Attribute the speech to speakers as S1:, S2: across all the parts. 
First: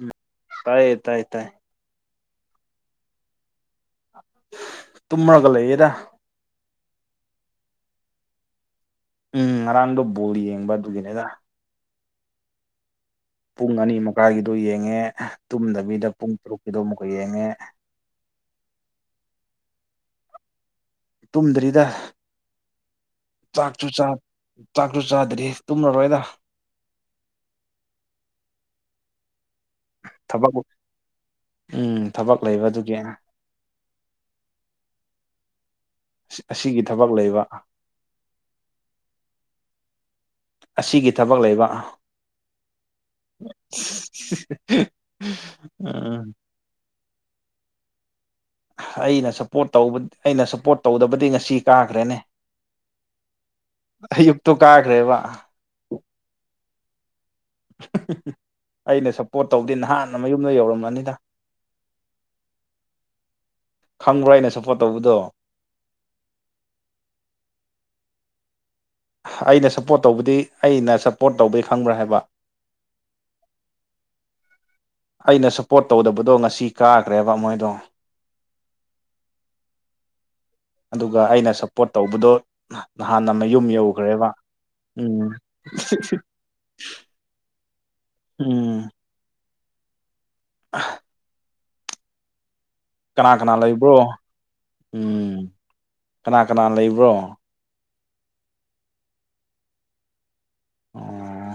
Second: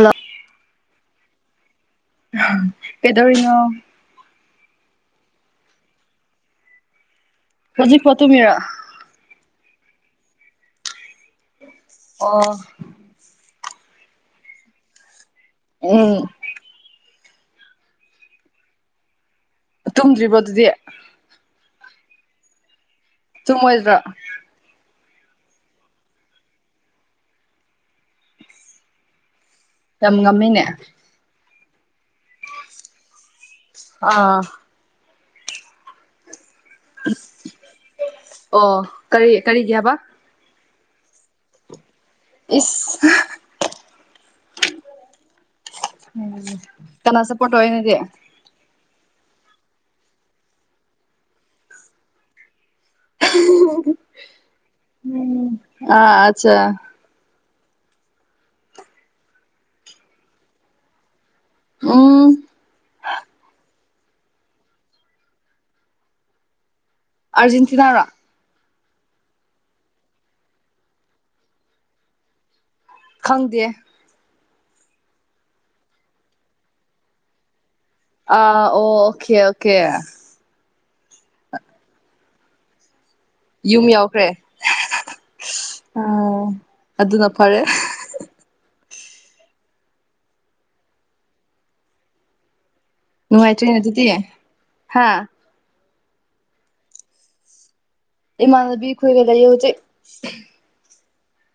S1: ꯎꯝ ꯇꯥꯏ ꯇꯥꯏ ꯇꯥꯏ
S2: ꯀꯦꯗꯧꯔꯤꯅꯣ
S1: ꯇꯨꯝꯃꯒ ꯂꯩꯌꯦꯗꯥ
S2: ꯍꯧꯖꯤꯛ ꯐꯥꯎ ꯇꯨꯃꯤꯔꯣ
S1: ꯎꯝ ꯉꯔꯥꯡꯗꯣ ꯕꯣꯜ ꯌꯦꯡꯕ ꯑꯗꯨꯒꯤꯅꯦꯗ
S2: ꯑꯣ
S1: ꯄꯨꯡ ꯑꯅꯤ ꯃꯈꯥꯏꯒꯤꯗꯣ ꯌꯦꯡꯉꯦ ꯇꯨꯝꯗꯕꯤꯗ
S2: ꯎꯝ
S1: ꯄꯨꯡ ꯇꯔꯨꯛꯀꯤꯗꯣ ꯑꯃꯨꯛꯀ ꯌꯦꯡꯉꯦ
S2: ꯇꯨꯝꯗ꯭ꯔꯤꯕꯣ ꯑꯗꯨꯗꯤ
S1: ꯇꯨꯝꯗ꯭ꯔꯤꯗ ꯆꯥꯛꯁꯨ
S2: ꯇꯨꯝꯃꯣꯏꯗ꯭ꯔꯣ
S1: ꯆꯥ ꯆꯥꯛꯁꯨ ꯆꯥꯗ꯭ꯔꯤ ꯇꯨꯝꯂꯔꯣꯏꯗ
S2: ꯌꯥꯝ
S1: ꯊꯕꯛ
S2: ꯉꯝꯃꯤꯅꯦ
S1: ꯎꯝ ꯊꯕꯛ ꯂꯩꯕꯗꯨꯒꯤ ꯑꯩꯅ
S2: ꯑꯥ
S1: ꯁꯤ ꯑꯁꯤꯒꯤ ꯊꯕꯛ ꯂꯩꯕ
S2: ꯑꯣ ꯀꯔꯤ ꯀꯔꯤꯒꯤ ꯍꯥꯏꯕ
S1: ꯑꯁꯤꯒꯤ ꯊꯕꯛ ꯂꯩꯕ
S2: ꯏꯁ
S1: ꯑꯥ [unintelligible]
S2: ꯀꯅꯥ ꯁꯄꯣꯔꯠ ꯇꯧꯌꯦ ꯅꯪꯗꯤ
S1: ꯑꯩꯅ ꯁꯞꯄꯣꯔꯠ ꯇꯧꯕ ꯑꯩꯅ ꯁꯞꯄꯣꯔꯠ ꯇꯧꯗꯕꯗꯤ ꯉꯁꯤ ꯀꯥꯈ꯭ꯔꯦꯅꯦ ꯑꯌꯨꯛꯇꯣ ꯀꯥꯈ꯭ꯔꯦꯕ
S2: ꯑꯥ ꯑꯆꯥ
S1: ꯍꯤꯍꯤ ꯑꯩꯅ ꯁꯞꯄꯣꯔꯠ ꯇꯧꯕꯗꯤ ꯅꯍꯥꯟꯅ ꯃꯌꯨꯝꯗ ꯌꯧꯔꯝꯃꯅꯤꯗ
S2: ꯎꯝ ꯍꯥ
S1: ꯈꯪꯕ꯭ꯔꯥ ꯑꯩꯅ ꯁꯞꯄꯣꯔꯠ ꯇꯧꯕꯗꯣ
S2: ꯑꯔꯖꯦꯟꯇꯤꯅꯥꯔꯥ
S1: ꯑꯩꯅ ꯁꯞꯄꯣꯔꯠ ꯇꯧꯕꯗꯤ ꯑꯩꯅ ꯁꯞꯄꯣꯔꯠ ꯇꯧꯕꯩ ꯈꯪꯕ꯭ꯔꯥ ꯍꯥꯏꯕ
S2: ꯈꯪꯗꯦ
S1: ꯑꯩꯅ ꯁꯞꯄꯣꯔꯠ ꯇꯧꯗꯕꯗꯣ ꯉꯁꯤ ꯀꯥꯈ꯭ꯔꯦꯕ ꯃꯣꯏꯗꯣ
S2: ꯑ ꯑꯣ ꯑꯣꯀꯦ ꯑꯣꯀꯦ
S1: ꯑꯗꯨꯒ ꯑꯩꯅ ꯁꯞꯄꯣꯔꯠ ꯇꯧꯕꯗꯣ ꯅꯍꯥꯟꯅ ꯃꯌꯨꯝ
S2: ꯌꯨꯝ ꯌꯧꯈ꯭ꯔꯦ
S1: ꯌꯧꯈ꯭ꯔꯦꯕ ꯎꯝ
S2: ꯑꯥ ꯑꯗꯨꯅ ꯐꯔꯦ
S1: ꯎꯝ ꯑ ꯀꯅꯥ ꯀꯅꯥ
S2: ꯅꯨꯡꯉꯥꯏꯇ꯭ꯔꯦꯅꯦ
S1: ꯂꯩꯕ꯭ꯔꯣ
S2: ꯑꯗꯨꯗꯤ ꯍꯥ
S1: ꯎꯝ ꯀꯅꯥ ꯀꯅꯥ ꯂꯩꯕ꯭ꯔꯣ
S2: ꯏꯃꯥꯅꯕꯤ ꯈꯣꯏꯒ ꯂꯩꯑꯦ ꯍꯧꯖꯤꯛ
S1: ꯑꯣ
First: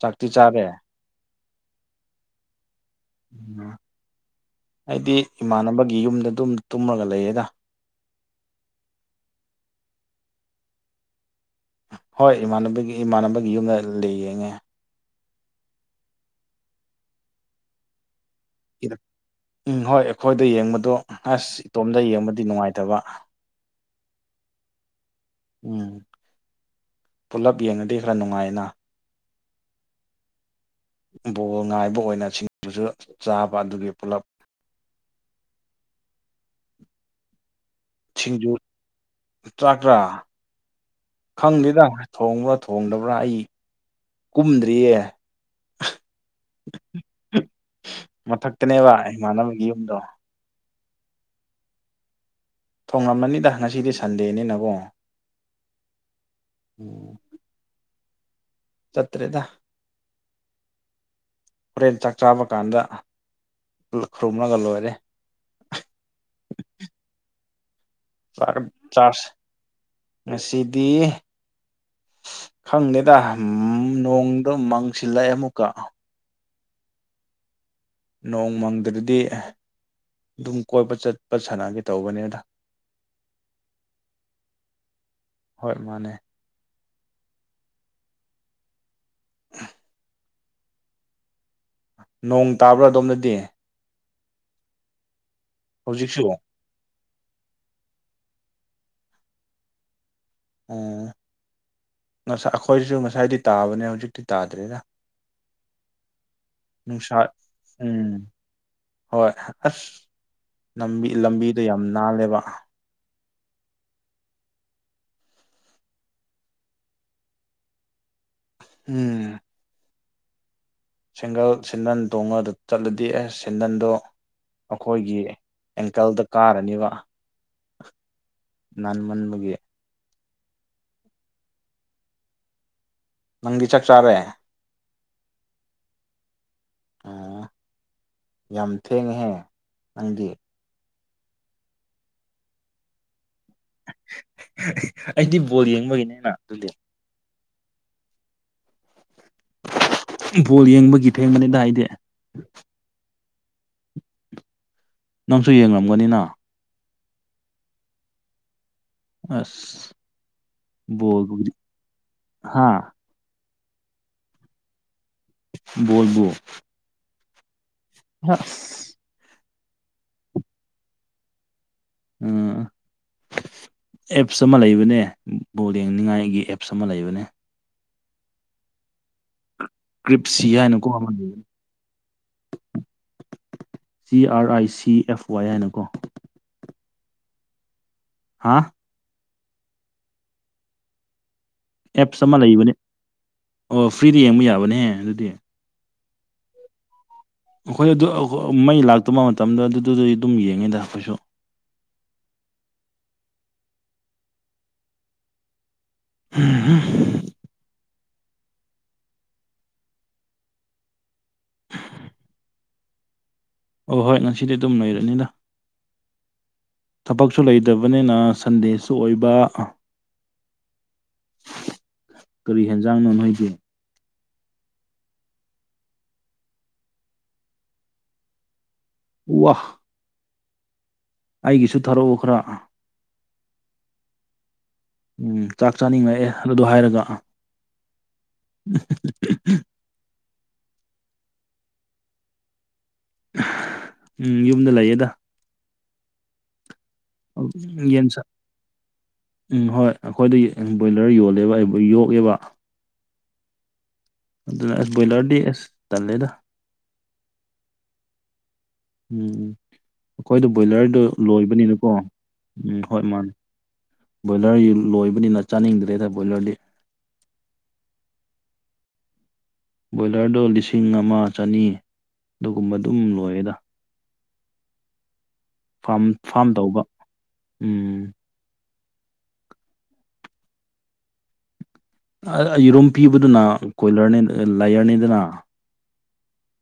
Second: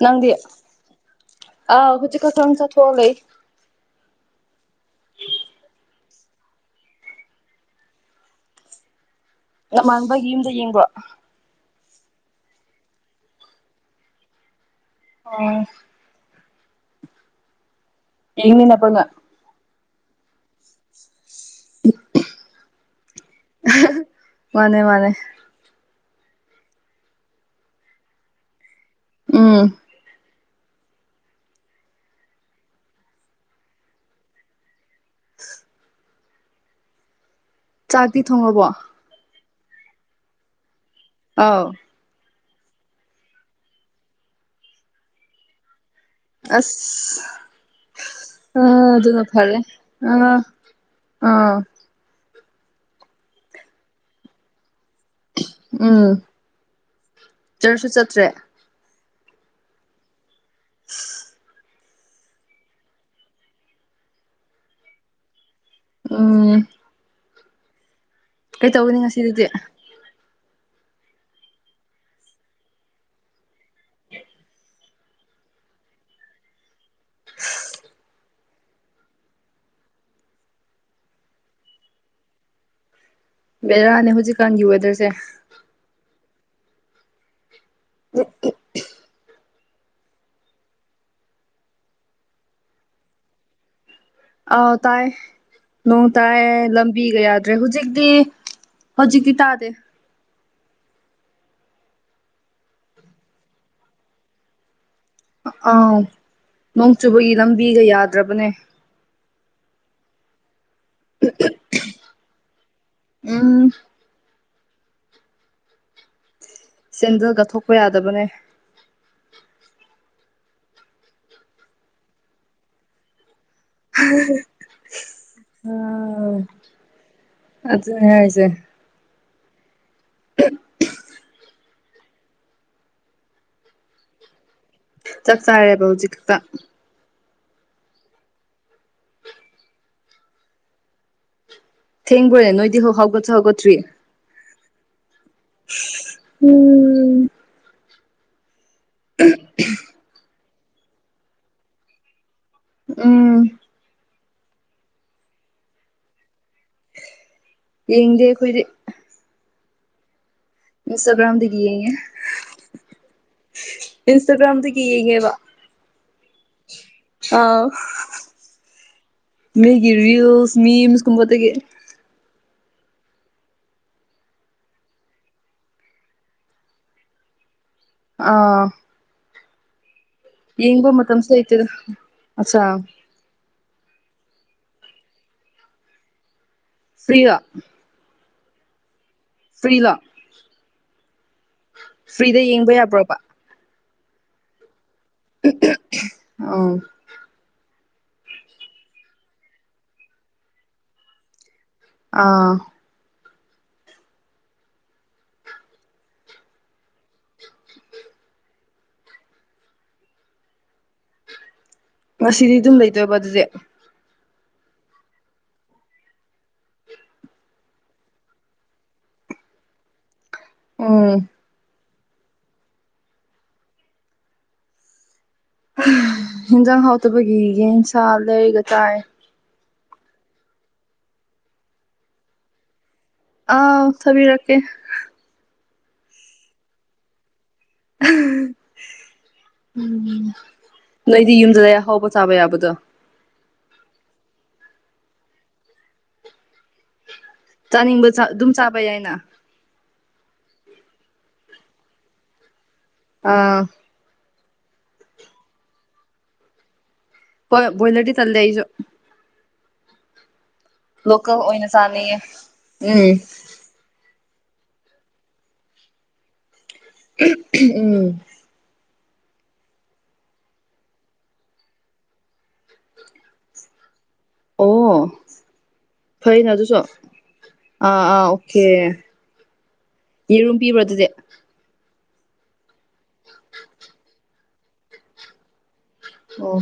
S1: ꯆꯥꯛꯇꯤ
S2: ꯅꯪꯗꯤ
S1: ꯆꯥꯔꯦ
S2: ꯑ ꯍꯨꯆꯤꯛ ꯈꯛꯇꯪ ꯆꯠꯊꯣꯛꯑ ꯂꯩ
S1: ꯎꯝ ꯑꯩꯗꯤ ꯏꯃꯥꯟꯅꯕꯒꯤ ꯌꯨꯝꯗ ꯑꯗꯨꯝ ꯇꯨꯝꯃꯒ ꯂꯩꯌꯦꯗ
S2: ꯅꯃꯥꯟꯅꯕꯒꯤ ꯌꯨꯝꯗ ꯌꯦꯡꯕꯣ
S1: ꯍꯣꯏ ꯏꯃꯥꯟꯅꯕꯒꯤ ꯏꯃꯥꯟꯅꯕꯒꯤ ꯌꯨꯝꯗ ꯂꯩ ꯌꯦꯡꯉꯦ
S2: ꯑꯣ ꯌꯦꯟꯅꯕ ꯅꯣꯏ
S1: ꯎꯝ ꯍꯣꯏ ꯑꯩꯈꯣꯏꯗ ꯌꯦꯡꯕꯗꯣ ꯑꯁ ꯏꯇꯣꯝꯗ ꯌꯦꯡꯕꯗꯤ ꯅꯨꯡꯉꯥꯏꯇꯕ
S2: ꯑ [inaudible] ꯃꯥꯅꯦ ꯃꯥꯅꯦ
S1: ꯎꯝ ꯄꯨꯜꯂꯞ ꯌꯦꯡꯉꯗꯤ ꯈꯔ ꯅꯨꯡꯉꯥꯏꯅ
S2: ꯎꯝ
S1: ꯕꯣꯜ ꯉꯥꯏꯕ ꯑꯣꯏꯅ ꯁꯤꯡꯖꯨꯁꯨ ꯆꯥꯕ ꯑꯗꯨꯒꯤ ꯄꯨꯂꯞ
S2: [inaudible] ꯆꯥꯛꯇꯤ ꯊꯣꯡꯉꯕꯣ
S1: ꯆꯥꯛꯔꯥ
S2: ꯑꯥꯎ
S1: ꯈꯪꯗꯦꯗ ꯊꯣꯡꯕ꯭ꯔꯥ ꯊꯣꯡꯗꯕ꯭ꯔꯥ ꯑꯩ ꯀꯨꯝꯗ꯭ꯔꯤꯌꯦ
S2: ꯑꯁ ꯑ
S1: ꯃꯊꯛꯇꯅꯦꯕ
S2: ꯑꯗꯨꯅ ꯐꯔꯦ
S1: ꯏꯃꯥꯟꯅꯕꯒꯤ ꯌꯨꯝꯗꯣ
S2: ꯑ ꯑꯥ
S1: ꯊꯣꯡꯉꯝꯃꯅꯤꯗ ꯉꯁꯤꯗꯤ ꯁꯟꯗꯦꯅꯤꯅꯀꯣ
S2: ꯎꯝ ꯆꯔꯁꯁꯨ ꯆꯠꯇ꯭ꯔꯦ
S1: ꯆꯠꯇꯔ꯭ꯦ ꯗ
S2: [inaudible]
S1: ꯍꯣꯔꯦꯟ ꯆꯥꯛ ꯆꯥꯕ ꯀꯥꯟꯗ ꯈꯨꯔꯨꯝꯂꯒ ꯂꯣꯏꯔꯦ
S2: ꯎꯝ
S1: ꯆꯥꯛ
S2: ꯀꯩꯇꯧꯒꯅꯤ
S1: ꯆꯥꯁꯦ
S2: ꯉꯁꯤꯗꯨꯗꯤ
S1: ꯉꯁꯤꯗꯤ [unintelligible] ꯈꯪꯗꯦꯗ ꯅꯣꯡꯗꯣ ꯃꯥꯡꯁꯤꯜꯂꯛꯑꯦ ꯑꯃꯨꯛꯀ
S2: [inaudible]
S1: ꯅꯣꯡ ꯃꯪꯗ꯭ꯔꯗꯤ ꯑꯗꯨꯝ ꯀꯣꯏꯄ ꯆꯠꯄ ꯁꯥꯟꯅꯒꯦ ꯇꯧꯕꯅꯦꯗ
S2: ꯕꯦꯔꯥꯅꯦ ꯍꯧꯖꯤꯛꯀꯥꯟꯒꯤ ꯋꯦꯗꯔꯁꯦ
S1: ꯍꯣꯏ ꯃꯥꯅꯦ
S2: [inaudible]
S1: ꯅꯣꯡ ꯇꯥꯕ꯭ꯔꯥ ꯑꯗꯣꯝꯗꯗꯤ
S2: ꯑ ꯇꯥꯏꯑꯦ ꯅꯣꯡ
S1: ꯍꯧꯖꯤꯛꯁꯨ
S2: ꯇꯥꯏꯑꯦ ꯂꯝ ꯕꯤꯒ ꯌꯥꯗ꯭ꯔꯦ ꯍꯧꯖꯤꯛꯇꯤ ꯍꯧꯖꯤꯛꯇꯤ ꯇꯥꯗꯦ
S1: ꯑꯣ ꯉꯁꯥꯏ ꯑꯩꯈꯣꯏꯁꯨ ꯉꯁꯥꯏꯗꯤ ꯇꯥꯕꯅꯦ ꯍꯧꯖꯤꯛꯇꯤ ꯇꯥꯗ꯭ꯔꯦꯗ
S2: ꯑꯥꯎ ꯅꯣꯡ
S1: ꯅꯨꯡꯁꯥ
S2: ꯆꯨꯕꯒꯤ ꯂꯝꯕꯤꯒ
S1: ꯎꯝ
S2: ꯌꯥꯗ꯭ꯔꯕꯅꯦ
S1: ꯍꯣꯏ ꯑꯁ ꯂꯝꯕꯤ ꯂꯝꯕꯤꯗꯣ ꯌꯥꯝ ꯅꯥꯜꯂꯦꯕ
S2: ꯎꯝ ꯆꯦꯟꯗꯜꯒ ꯊꯣꯛꯄ ꯌꯥꯗꯕꯅꯦ
S1: ꯎꯝ ꯁꯤꯡꯒꯜ ꯁꯤꯗꯟ ꯇꯣꯡꯉꯗ ꯆꯠꯂꯗꯤ ꯑꯦꯁ ꯆꯦꯟꯗꯟꯗꯣ ꯑꯩꯈꯣꯏꯒꯤ ꯑꯦꯡꯀꯜꯗ
S2: ꯑꯥ
S1: ꯀꯥꯔꯅꯤꯕ
S2: ꯑꯗꯨꯅꯦ ꯍꯥꯏꯁꯦ
S1: ꯅꯟꯃꯟꯕꯒꯤ ꯅꯪꯗꯤ ꯆꯥꯛ ꯆꯥꯔꯦ
S2: ꯆꯥꯛ ꯆꯥꯔꯦꯕ ꯍꯧꯖꯤꯛ ꯈꯛꯇ
S1: ꯑꯣ ꯌꯥꯝ ꯊꯦꯡꯉꯍꯦ ꯅꯪꯒꯤꯠ
S2: ꯊꯦꯡꯕꯨꯣꯏꯦ ꯅꯣꯏꯗꯤ ꯍ ꯍꯣꯣꯏ ꯍꯒꯣꯇ꯭ꯔꯤ
S1: ꯑꯩꯗꯤ ꯕꯣꯜ ꯌꯦꯡꯕꯒꯤꯅꯦꯅ ꯑꯗꯨꯗꯤ
S2: ꯎꯝ ꯎꯝ
S1: ꯕꯣꯜ ꯌꯦꯡꯕꯒꯤ ꯊꯦꯡꯕꯅꯤꯗ ꯍꯥꯏꯗꯤ
S2: ꯎꯝ
S1: ꯅꯪꯁꯨ ꯌꯦꯡꯂꯝꯒꯅꯤꯅ
S2: ꯌꯦꯡꯗꯦ ꯑꯩꯈꯣꯏꯗꯤ
S1: ꯑꯁ
S2: ꯏꯟꯁꯇꯥꯒ꯭ꯔꯥꯝꯗꯤ
S1: ꯕꯣꯜꯕꯨꯗꯤ
S2: ꯀ ꯌꯦꯒꯦ
S1: ꯍꯥ
S2: ꯏꯟꯁꯇꯥꯒ꯭ꯔꯥꯝꯗꯤ ꯀꯌꯦꯒꯦ ꯋꯥ
S1: [unintelligible]
S2: ꯑꯥꯎ
S1: ꯑ
S2: ꯃꯤ ꯒꯤꯔꯕꯤꯌꯨꯁ ꯃꯤ ꯃꯤꯁ ꯀꯨꯨꯝꯄꯇꯒꯤ
S1: ꯎꯝ ꯑꯦꯞꯁ ꯑꯃ ꯂꯩꯕꯅꯦ ꯂꯦꯡꯅꯤꯉꯥꯏꯒꯤ ꯑꯦꯞꯁ ꯑꯃ ꯂꯩꯕꯅꯦ
S2: ꯑꯥ
S1: ꯀ꯭ꯔꯤꯞꯁꯤ ꯍꯥꯏꯅꯀꯣ
S2: ꯌꯦꯡꯕ
S1: ꯑꯃꯅꯤ
S2: ꯃꯇꯝꯁꯨ ꯂꯩꯇꯦꯗ ꯑꯠꯆꯥ
S1: C R I C F ꯋꯥꯏ ꯍꯥꯏꯅꯀꯣ
S2: ꯐꯔꯤꯒ
S1: ꯍꯥꯥ
S2: ꯐꯔꯤꯂꯥ
S1: ꯑꯦꯞꯁ ꯑꯃ ꯂꯩꯕꯅꯦ ꯑꯣ ꯐ꯭ꯔꯤꯗ ꯌꯦꯡꯕ ꯌꯥꯕꯅꯦꯍꯦ ꯑꯗꯨꯗꯤ
S2: ꯑ
S1: ꯑꯩꯈꯣꯏ ꯑꯗꯨ ꯃꯩ ꯂꯥꯛꯇꯕ ꯃꯇꯝꯗ ꯑꯗꯨꯗꯨꯗꯤ ꯑꯗꯨꯝ ꯌꯦꯡꯉꯦꯗ ꯑꯩꯈꯣꯏꯁꯨ
S2: ꯑꯥ
S1: ꯍꯥ
S2: ꯉꯁꯤꯗꯤ ꯑꯗꯨꯝ ꯂꯩꯇꯣꯏꯕ ꯑꯗꯨꯗꯤꯦ
S1: ꯑꯣ ꯍꯣꯏ ꯉꯁꯤꯗꯤ ꯑꯗꯨꯝ ꯂꯩꯔꯅꯤꯗ ꯊꯕꯛꯁꯨ ꯂꯩꯇꯕꯅꯤꯅ ꯁꯟꯗꯦꯁꯨ ꯑꯣꯏꯕ
S2: ꯎꯝ
S1: ꯀꯔꯤ ꯍꯦꯟꯖꯥꯡꯅꯣ ꯅꯣꯏꯗꯦ
S2: ꯌꯦꯟꯖꯥꯡ ꯍꯥꯎꯇꯕꯒꯤ ꯌꯦꯟꯁꯥ ꯂꯩꯔꯒ ꯇꯥꯏ
S1: ꯋꯥꯍ ꯑꯩꯒꯤꯁꯨ ꯊꯥꯔꯛꯎ ꯈꯔ
S2: ꯑꯥ ꯊꯕꯤꯔꯀꯦ
S1: ꯎꯝ ꯆꯥꯛ ꯆꯥꯅꯤꯡꯉꯛꯑꯦ ꯑꯗꯨꯗꯣ ꯍꯥꯏꯔꯒ ꯑꯥ
S2: ꯎꯝ
S1: ꯎ
S2: ꯎꯝ ꯅꯣꯏꯗꯤ ꯌꯨꯝꯗꯗ ꯑꯍꯥꯎꯕ ꯆꯥꯕ ꯌꯥꯕꯗꯣ
S1: ꯎꯝ ꯌꯨꯝꯗ ꯂꯩꯌꯦꯗ ꯌꯦꯟ
S2: ꯆꯥꯅꯤꯡꯕ
S1: ꯁ
S2: ꯑꯗꯨꯝ ꯆꯥꯕ ꯌꯥꯏꯅ
S1: ꯎꯝ ꯍꯣꯏ ꯑꯩꯈꯣꯏꯗ ꯕꯣꯏꯂꯔ ꯌꯣꯜꯂꯦꯕ ꯑꯩ ꯌꯣꯛꯑꯦꯕ
S2: ꯑꯥ
S1: ꯑꯗꯨꯅ ꯑꯁ ꯕꯣꯏꯂꯔꯗꯤ ꯑꯁ ꯇꯜꯂꯦꯗ
S2: ꯣꯏ ꯕꯣꯏꯂꯔꯗꯤ ꯇꯜꯗꯦ ꯑꯩꯁꯨꯣ
S1: ꯎꯝ ꯑꯩꯈꯣꯏꯗ ꯕꯣꯏꯂꯔꯗꯨ
S2: ꯂꯣꯀꯦꯜ ꯑꯣꯏꯅ
S1: ꯂꯣꯏꯕꯅꯤꯅꯀꯣ
S2: ꯆꯥꯅꯤꯡꯉꯦ
S1: ꯎꯝ ꯍꯣꯏ ꯃꯥꯅꯦ ꯕꯣꯏꯂꯔ ꯂꯣꯏꯕꯅꯤꯅ ꯆꯥꯅꯤꯡꯗ꯭ꯔꯦꯇꯥ ꯕꯣꯏꯂꯔꯗꯤ
S2: ꯎꯝ
S1: ꯕꯣꯏꯂꯔꯗꯣ ꯂꯤꯁꯤꯡ ꯑꯃ ꯆꯅꯤ ꯑꯗꯨꯒꯨꯝꯕ ꯑꯗꯨꯝ ꯂꯣꯏꯌꯦꯦꯗ
S2: ꯑꯣ
S1: ꯐꯥꯝ
S2: ꯐꯩꯅꯦ
S1: ꯐꯥꯝ
S2: ꯑꯗꯨꯁꯨ
S1: ꯇꯧꯕ
S2: ꯑꯥ
S1: ꯎꯝ
S2: ꯑꯥ ꯑꯣꯀꯦ ꯌꯦꯔꯨꯝ ꯄꯤꯕ꯭ꯔꯣ ꯑꯗꯨꯗꯤ
S1: ꯑꯩꯔꯨꯝꯝ ꯄꯤꯕꯗꯨꯅ ꯀꯣꯏꯂꯔꯅꯤ ꯂꯥꯏꯌꯔꯅꯤꯗꯅ
S2: ꯑꯣ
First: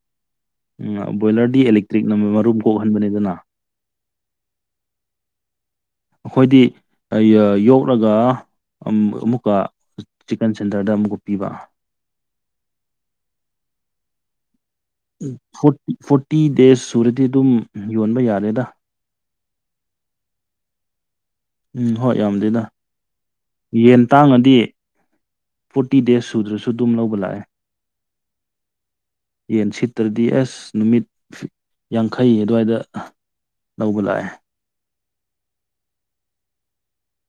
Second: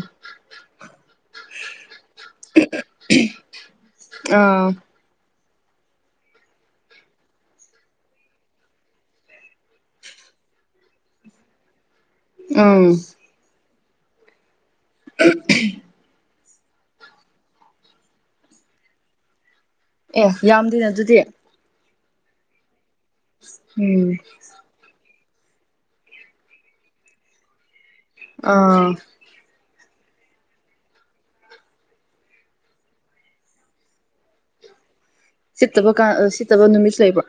S1: ꯕꯣꯏꯂꯔꯗꯤ ꯑꯦꯂꯦꯛꯇ꯭ꯔꯤꯛ ꯃꯔꯨꯝ ꯀꯣꯛꯍꯟꯕꯅꯤꯗꯅ
S2: ꯑꯥ
S1: [unintelligible] ꯑꯩꯈꯣꯏꯗꯤ ꯌꯣꯛꯂꯒ ꯑꯃꯨꯛꯀ ꯆꯤꯛꯀꯟ ꯁꯦꯟꯇꯔꯗ ꯑꯃꯨꯛꯀ ꯄꯤꯕ
S2: ꯎꯝ
S1: ꯐꯣꯔꯇꯤ ꯗꯦꯖ ꯁꯨꯔꯗꯤ ꯑꯗꯨꯝ ꯌꯣꯟꯕ ꯌꯥꯔꯦꯗ
S2: ꯑꯦ ꯌꯥꯝꯗꯦꯅꯦ ꯑꯗꯨꯗꯤ
S1: ꯎꯝ ꯍꯣꯏ ꯌꯥꯝꯗꯦꯗ ꯌꯦꯟ
S2: ꯎꯝ
S1: ꯇꯥꯡꯉꯗꯤ ꯐꯣꯔꯇꯤ ꯗꯦꯖ ꯁꯨꯗ꯭ꯔꯁꯨ ꯑꯗꯨꯝ ꯂꯧꯕ ꯂꯥꯛꯑꯦ
S2: ꯑꯥ
S1: ꯌꯦꯟ ꯁꯤꯠꯇ꯭ꯔꯗꯤ ꯑꯦꯁ ꯅꯨꯃꯤꯠ ꯌꯥꯡꯈꯩ ꯑꯗꯨꯋꯥꯏꯗ ꯂꯧꯕ ꯂꯥꯛꯑꯦ
S2: ꯁꯤꯠꯇꯕ ꯀ ꯁꯤꯠꯇꯕ ꯅꯨꯃꯤꯠ ꯂꯩꯕ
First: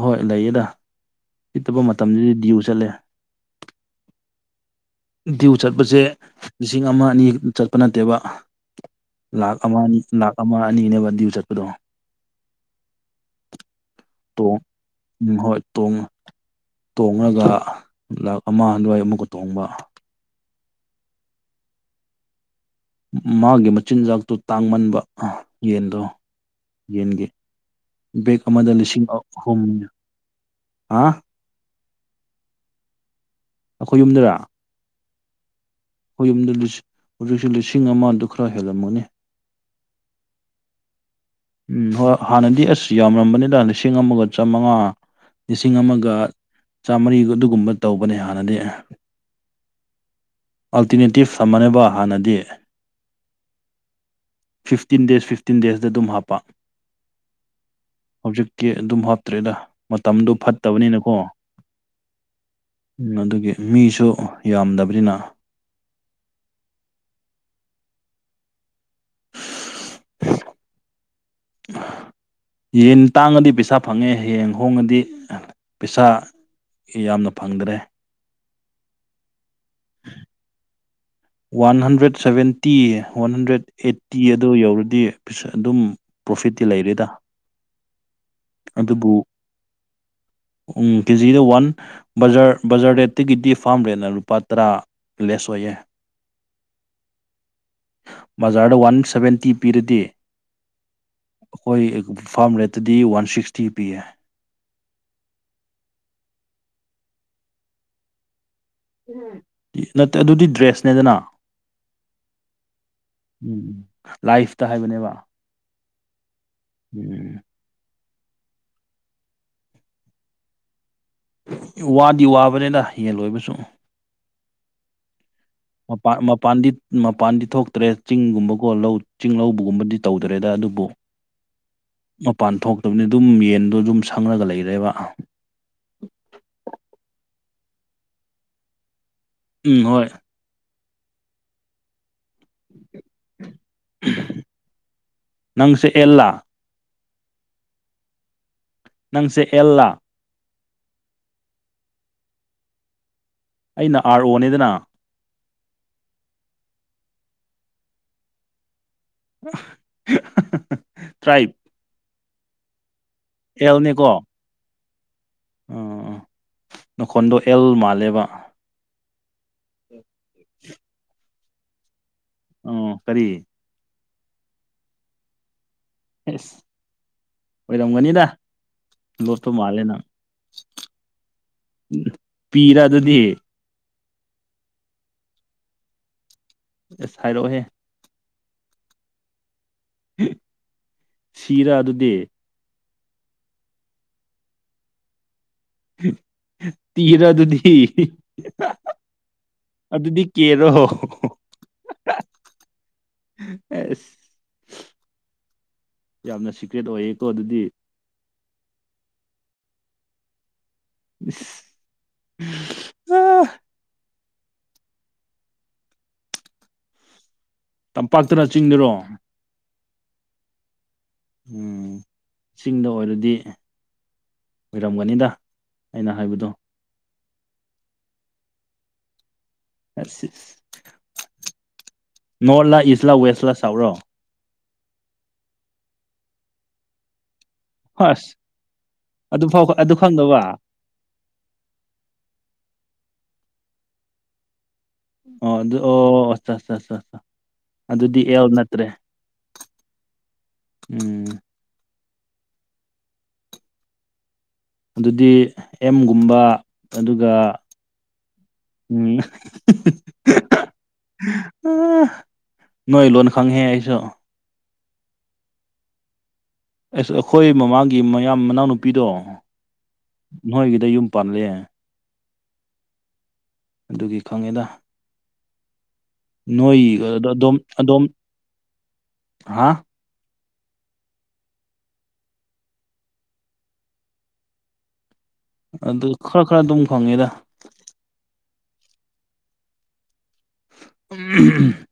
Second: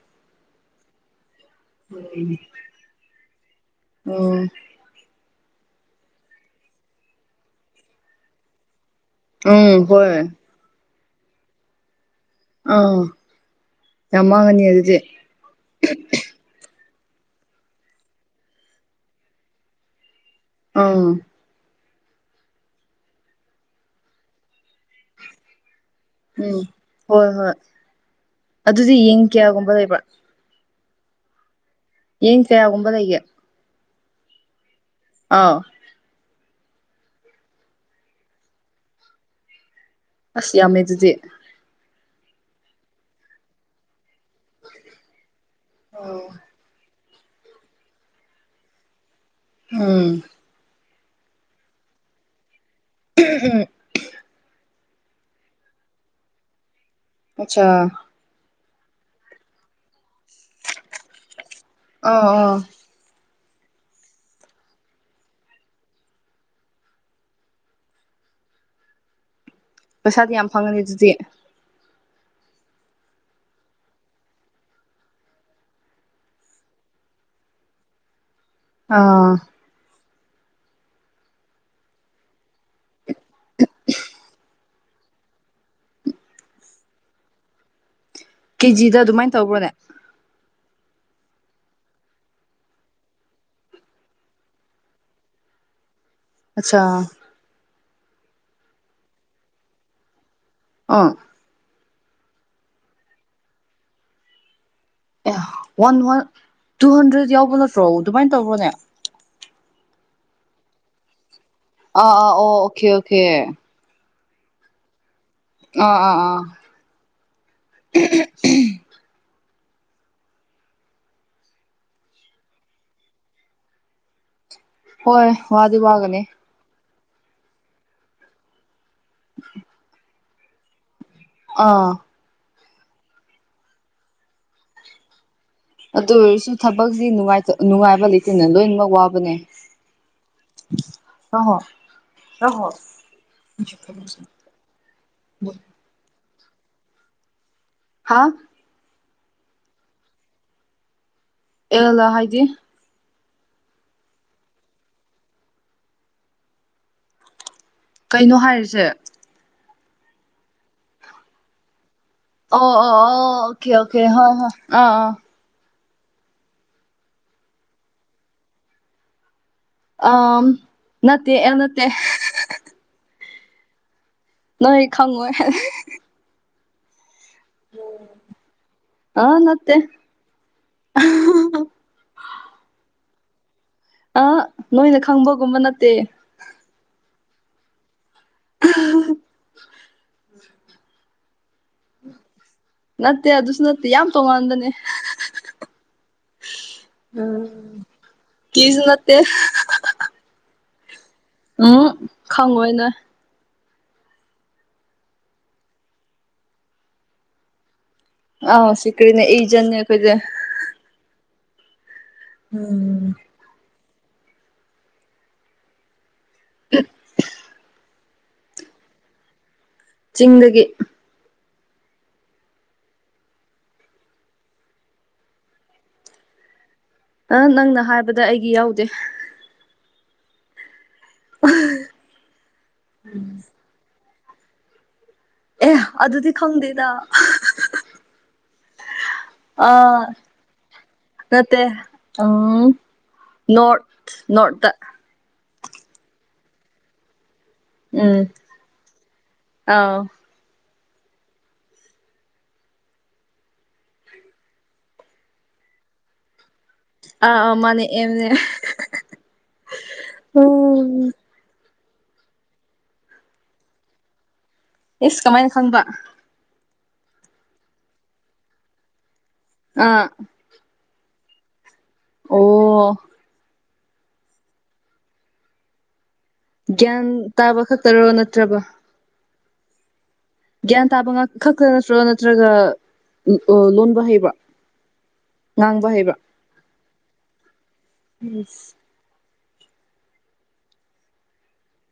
S1: ꯍꯣꯏ ꯂꯩꯌꯦꯗ ꯁꯤꯠꯇꯕ ꯃꯇꯝꯗꯗꯤ ꯗ꯭ꯌꯨ ꯆꯠꯂꯦ
S2: ꯑꯣ
S1: ꯗ꯭ꯌꯨ ꯆꯠꯄꯁꯦ ꯂꯤꯁꯤꯡ ꯑꯃ ꯑꯅꯤ ꯆꯠꯄ ꯅꯠꯇꯦꯕ ꯂꯥꯛꯈ
S2: ꯎꯝ
S1: ꯑꯃꯅꯤ
S2: ꯍꯣꯏ
S1: ꯂꯥꯛꯈ ꯑꯃ ꯑꯅꯤꯅꯦꯕ ꯗ꯭ꯌꯨ ꯆꯠꯄꯗꯣ
S2: ꯑꯥ ꯌꯥꯝ
S1: ꯇꯣꯡ
S2: ꯃꯥꯡꯒꯅꯤ ꯑꯗꯨꯗꯤ
S1: ꯎꯝ ꯍꯣꯏ ꯇꯣꯡ ꯇꯣꯡꯔꯒ ꯂꯥꯛ ꯑꯃ ꯑꯗꯨꯋꯥꯏ ꯑꯃꯨꯛꯀ ꯇꯣꯡꯕ
S2: ꯑꯪ
S1: ꯃꯥꯒꯤ ꯃꯆꯤꯟꯖꯥꯛꯇꯨ ꯇꯥꯡꯃꯟꯕ ꯌꯦꯟꯗꯣ
S2: ꯎꯝ
S1: ꯌꯦꯟꯒꯤ
S2: ꯍꯣꯏ ꯍꯣꯏ
S1: ꯕꯦꯛ ꯑꯃꯗ
S2: ꯑꯗꯨꯗꯤ
S1: ꯂꯤꯁꯤꯡ
S2: ꯌꯦꯟ
S1: ꯑꯍꯨꯝ
S2: ꯀꯌꯥꯒꯨꯝꯕ ꯂꯩꯕ꯭ꯔꯥ
S1: ꯑꯥ
S2: ꯌꯦꯟ ꯀꯌꯥꯒꯨꯝꯕ ꯂꯩꯒꯦ
S1: ꯑꯈꯣꯏ ꯌꯨꯝꯗꯔꯥ
S2: ꯑꯧ
S1: ꯑꯈꯣꯏ ꯌꯨꯝꯗ ꯍꯧꯖꯤꯛꯁꯨ ꯂꯤꯁꯤꯡ ꯑꯃꯗꯨ ꯈꯔ ꯍꯦꯜꯂꯝꯒꯅꯤ
S2: ꯑꯁ ꯌꯥꯝꯃꯦ ꯑꯗꯨꯗꯤ
S1: ꯎꯝ ꯍꯣꯏ ꯍꯥꯟꯅꯗꯤ ꯑꯁ ꯌꯥꯝꯔꯝꯕꯅꯤꯗ ꯂꯤꯁꯤꯡ ꯑꯃꯒ ꯆꯃꯉꯥ ꯂꯤꯁꯤꯡ ꯑꯃꯒ ꯆꯥꯝꯃꯔꯤꯒ ꯑꯗꯨꯒꯨꯝꯕ ꯇꯧꯕꯅꯦ ꯍꯥꯟꯅꯗꯤ
S2: ꯎꯝ
S1: ꯑꯜꯇꯤꯅꯦꯇꯤꯞ ꯊꯝꯕꯅꯦꯕ ꯍꯥꯟꯅꯗꯤ
S2: ꯎꯝ
S1: ꯐꯤꯐꯇꯤꯟ ꯗꯦꯖ ꯐꯤꯐꯇꯤꯟ ꯗꯦꯖꯇ ꯑꯗꯨꯝ ꯍꯥꯞꯄ
S2: ꯑꯆꯥ
S1: ꯍꯧꯖꯤꯛꯤ ꯑꯗꯨꯝ ꯍꯥꯞꯇ꯭ꯔꯦꯗ ꯃꯇꯝꯗꯣ ꯐꯠꯇꯕꯅꯤꯅꯀꯣ
S2: ꯑꯣ ꯑꯣ
S1: ꯎ ꯑꯗꯨꯒꯤ ꯃꯤꯁꯨ ꯌꯥꯝꯗꯕꯅꯤꯅ
S2: ꯄꯩꯁꯥꯗꯤ ꯌꯥꯝ ꯐꯪꯉꯅꯤ ꯑꯗꯨꯗꯤ
S1: ꯌꯦꯟ ꯇꯥꯡꯉꯗꯤ ꯄꯩꯁꯥ ꯐꯪꯉꯦ ꯌꯦꯟ ꯍꯣꯡꯉꯗꯤ ꯄꯩꯁꯥ ꯌꯥꯝꯅ ꯐꯪꯗ꯭ꯔꯦ
S2: ꯑꯥ
S1: one hundred seventy one hundred eighty ꯑꯗꯨ ꯌꯧꯔꯗꯤ ꯑꯗꯨꯝ ꯄ꯭ꯔꯣꯐꯤꯠꯇꯤ ꯂꯩꯔꯦꯗ
S2: ꯀꯦꯖꯤꯗ
S1: ꯑꯗꯨꯕꯨ
S2: ꯑꯗꯨꯃꯥꯏꯅ ꯇꯧꯕ꯭ꯔꯣꯅꯦ
S1: ꯎꯝ ꯀꯦꯖꯤꯗ ꯋꯥꯟ ꯕꯖꯥꯔ ꯕꯖꯥꯔ ꯔꯦꯠꯇꯒꯤꯗꯤ ꯐꯥꯝ ꯔꯦꯠꯅ ꯂꯨꯄꯥ ꯇꯔꯥ ꯂꯦꯁ ꯑꯣꯏꯌꯦ
S2: ꯑꯆꯥ
S1: ꯕꯖꯥꯔꯗ ꯋꯥꯟ ꯁꯕꯦꯟꯇꯤ ꯄꯤꯔꯗꯤ
S2: ꯑꯥ
S1: ꯑꯩꯈꯣꯏ ꯐꯥꯝ ꯔꯦꯠꯇꯗꯤ ꯋꯥꯟ ꯁꯤꯛꯁꯇꯤ ꯄꯤꯌꯦ
S2: ꯑꯦ ꯋꯥꯟ ꯋꯥꯟ ꯇꯨ ꯍꯟꯗ꯭ꯔꯦꯗ ꯌꯥꯎꯕ ꯅꯠꯇ꯭ꯔꯣ ꯑꯗꯨꯃꯥꯏꯅ ꯇꯧꯕ꯭ꯔꯣꯅꯦ
S1: ꯅꯠꯇꯦ ꯑꯗꯨꯗꯤ ꯗ꯭ꯔꯦꯁꯅꯦꯗꯅ
S2: ꯑꯥ ꯑꯥ ꯑꯣ ꯑꯣꯀꯦ ꯑꯣꯀꯦ
S1: ꯎꯝ ꯂꯥꯏꯐꯇ ꯍꯥꯏꯕꯅꯦꯕ
S2: ꯑ ꯑꯥ ꯑꯥ
S1: ꯎꯝ
S2: [unintelligible]
S1: ꯋꯥꯗꯤ ꯋꯥꯕꯅꯦꯗ ꯌꯦꯟ ꯂꯣꯏꯕꯁꯨ
S2: ꯍꯣꯏ ꯋꯥꯗꯤ ꯋꯥꯒꯅꯤ
S1: ꯃ ꯄꯥꯟꯗꯤ ꯃꯄꯥꯟꯗꯤ ꯊꯣꯛꯇ꯭ꯔꯦ ꯆꯤꯡꯒꯨꯝꯕꯀꯣ ꯂꯧ ꯆꯤꯡ ꯂꯧꯕꯒꯨꯝꯕꯗꯤ ꯇꯧꯗ꯭ꯔꯦꯗ ꯑꯗꯨꯕꯨ
S2: ꯑꯥ
S1: ꯃꯄꯥꯟ ꯊꯣꯛꯇꯕꯅꯤ ꯑꯗꯨꯝ ꯌꯦꯟꯗꯣ ꯑꯗꯨꯝ ꯁꯪꯉꯒ ꯂꯩꯔꯦꯕ
S2: ꯑꯗꯨ ꯑꯣꯏꯔꯁꯨ ꯊꯕꯛꯁꯤ ꯅꯨꯡꯉꯥꯏꯕ ꯂꯩꯇꯦꯅ ꯂꯣꯏꯅꯃꯛ ꯋꯥꯕꯅꯦ
S1: ꯎꯝ ꯍꯣꯏ
S2: ꯑꯣ ꯑꯣ
S1: ꯅꯪꯁꯦ ꯑꯦꯜꯂꯥ
S2: ꯍꯥꯥ
S1: ꯅꯪꯁꯦ ꯑꯦꯜꯂꯥ
S2: ꯑꯦꯂ ꯍꯥꯏꯗꯤ
S1: ꯑꯩꯅ ꯑꯥꯔ ꯑꯣꯅꯦꯗꯅ
S2: ꯀꯩꯅꯣ ꯍꯥꯏꯔꯤꯁꯦ
S1: ꯇ꯭ꯔꯥꯏꯕ
S2: ꯑꯣ ꯑꯣ ꯑꯣ ꯑꯣꯀꯦ ꯑꯣꯀꯦ ꯍ ꯍ ꯑ ꯑ
S1: ꯑ ꯅꯈꯣꯟꯗꯣ ꯑꯦꯜ ꯃꯥꯜꯂꯦꯕ
S2: ꯑ ꯅꯠꯇꯦ ꯅꯠꯇꯦ
S1: ꯑꯣ ꯀꯔꯤ
S2: ꯅꯣꯏ ꯈꯪꯉꯣꯏ
S1: ꯌꯦꯁ ꯑꯣꯏꯔꯝꯒꯅꯤꯗ
S2: ꯑ
S1: ꯂꯣꯠꯇꯧ
S2: ꯅꯠꯇꯦ
S1: ꯃꯥꯜꯂꯦ ꯅꯪ ꯎ ꯄꯤꯔ ꯑꯗꯨꯗꯤ
S2: ꯑ ꯅꯣꯏꯅ ꯈꯪꯕꯒꯨꯝꯕ ꯅꯠꯇꯦ
S1: ꯑꯁ ꯍꯥꯏꯔꯛꯑꯣꯍꯦ ꯁꯤꯔꯥ ꯑꯗꯨꯗꯤ
S2: ꯅꯠꯇꯦ ꯑꯗꯨꯁꯨ ꯅꯠꯇꯦ ꯌꯥꯝ ꯇꯣꯉꯥꯟꯗꯅꯦ
S1: ꯇꯤꯔ ꯑꯗꯨꯗꯤ
S2: ꯀꯤꯁꯨ ꯅꯠꯇꯦ
S1: ꯑꯗꯨꯗꯤ ꯀꯦꯔꯣ
S2: ꯎꯝ ꯈꯪꯉꯣꯏꯅꯦ
S1: ꯑꯁ ꯌꯥꯝꯅ ꯁꯤꯀ꯭ꯔꯦꯠ ꯑꯣꯏꯌꯦꯀꯣ ꯑꯗꯨꯗꯤ
S2: ꯑ ꯁꯤꯀꯔꯤꯅꯦ ꯑꯩꯖꯦ ꯀꯈꯦ
S1: [inaudible]
S2: ꯎꯝ [inaudible]
S1: ꯇꯝꯄꯥꯛꯇꯅ ꯆꯤꯡꯗꯨꯔꯣ
S2: ꯆꯤꯡꯗꯒꯤ
S1: ꯎ ꯆꯤꯡꯗ ꯑꯣꯏꯔꯗꯤ ꯑꯣꯏꯔꯝꯒꯅꯤꯗ ꯑꯩꯅ ꯍꯥꯏꯕꯗꯣ
S2: ꯑ ꯅꯪꯅ ꯍꯥꯏꯕꯗ ꯑꯩꯒꯤ ꯌꯥꯎꯗꯦ
S1: ꯑ ꯅꯣꯔꯠꯂꯥ ꯏꯁꯂꯥ ꯋꯦꯁꯂꯥ ꯁꯥꯎꯔꯣ
S2: ꯑꯦ ꯑꯗꯨꯗꯤ ꯈꯪꯗꯦꯗ
S1: ꯍꯣꯏꯁ
S2: ꯑꯥ ꯃꯠꯇꯦ ꯎꯝ ꯅꯣꯔꯠ ꯅꯣꯔꯠ
S1: ꯑꯣ ꯑꯣ ꯑꯆꯥ ꯑꯆꯥ ꯑꯗꯨꯗꯤ
S2: ꯎꯝ
S1: ꯑꯦꯜ ꯅꯠꯇ꯭ꯔꯦ
S2: ꯑꯥꯎ
S1: ꯎꯝ ꯑꯗꯨꯗꯤ ꯑꯦꯝꯒꯨꯝꯕ ꯑꯗꯨꯒ
S2: ꯑꯥ ꯑꯥ ꯃꯥꯅꯦ ꯑꯦꯝꯅꯦ
S1: ꯎꯝ
S2: ꯎꯝ
S1: ꯎ ꯅꯣꯏ ꯂꯣꯟ ꯈꯪꯍꯦ ꯑꯩꯁꯨ
S2: ꯑꯦ ꯀꯃꯥꯏꯅ ꯈꯪꯕ
S1: ꯑꯁ ꯑꯩꯈꯣꯏ ꯃꯃꯥꯡꯒꯤ ꯃꯌꯥꯝ ꯃꯅꯥꯎꯅꯨꯄꯤꯗꯣ
S2: ꯑꯥ
S1: ꯅꯣꯏꯒꯤꯗ ꯌꯨꯝ ꯄꯥꯜꯂꯦ
S2: ꯑꯣ
S1: ꯑꯗꯨꯒꯤ ꯈꯪꯉꯤꯗ
S2: ꯒ꯭ꯌꯥꯟ
S1: ꯅꯣꯏꯒꯤꯒ ꯑꯗꯣꯝ
S2: ꯇꯥꯕ
S1: ꯑꯗꯣꯝ
S2: ꯈꯛꯇꯔꯣ ꯅꯠꯇ꯭ꯔꯕ
S1: ꯍꯥ
S2: ꯒ꯭ꯌꯥꯟ ꯇꯥꯕ ꯈꯛꯇ ꯅꯠꯇ꯭ꯔꯣ ꯅꯠꯇ꯭ꯔꯒ ꯂꯣꯟꯕ ꯍꯩꯕ꯭ꯔꯣ
S1: ꯑꯗꯨ ꯈꯔ ꯈꯔ ꯑꯗꯨꯝ ꯈꯪꯉꯦꯗ
S2: ꯏꯁ
S1: [unintelligible]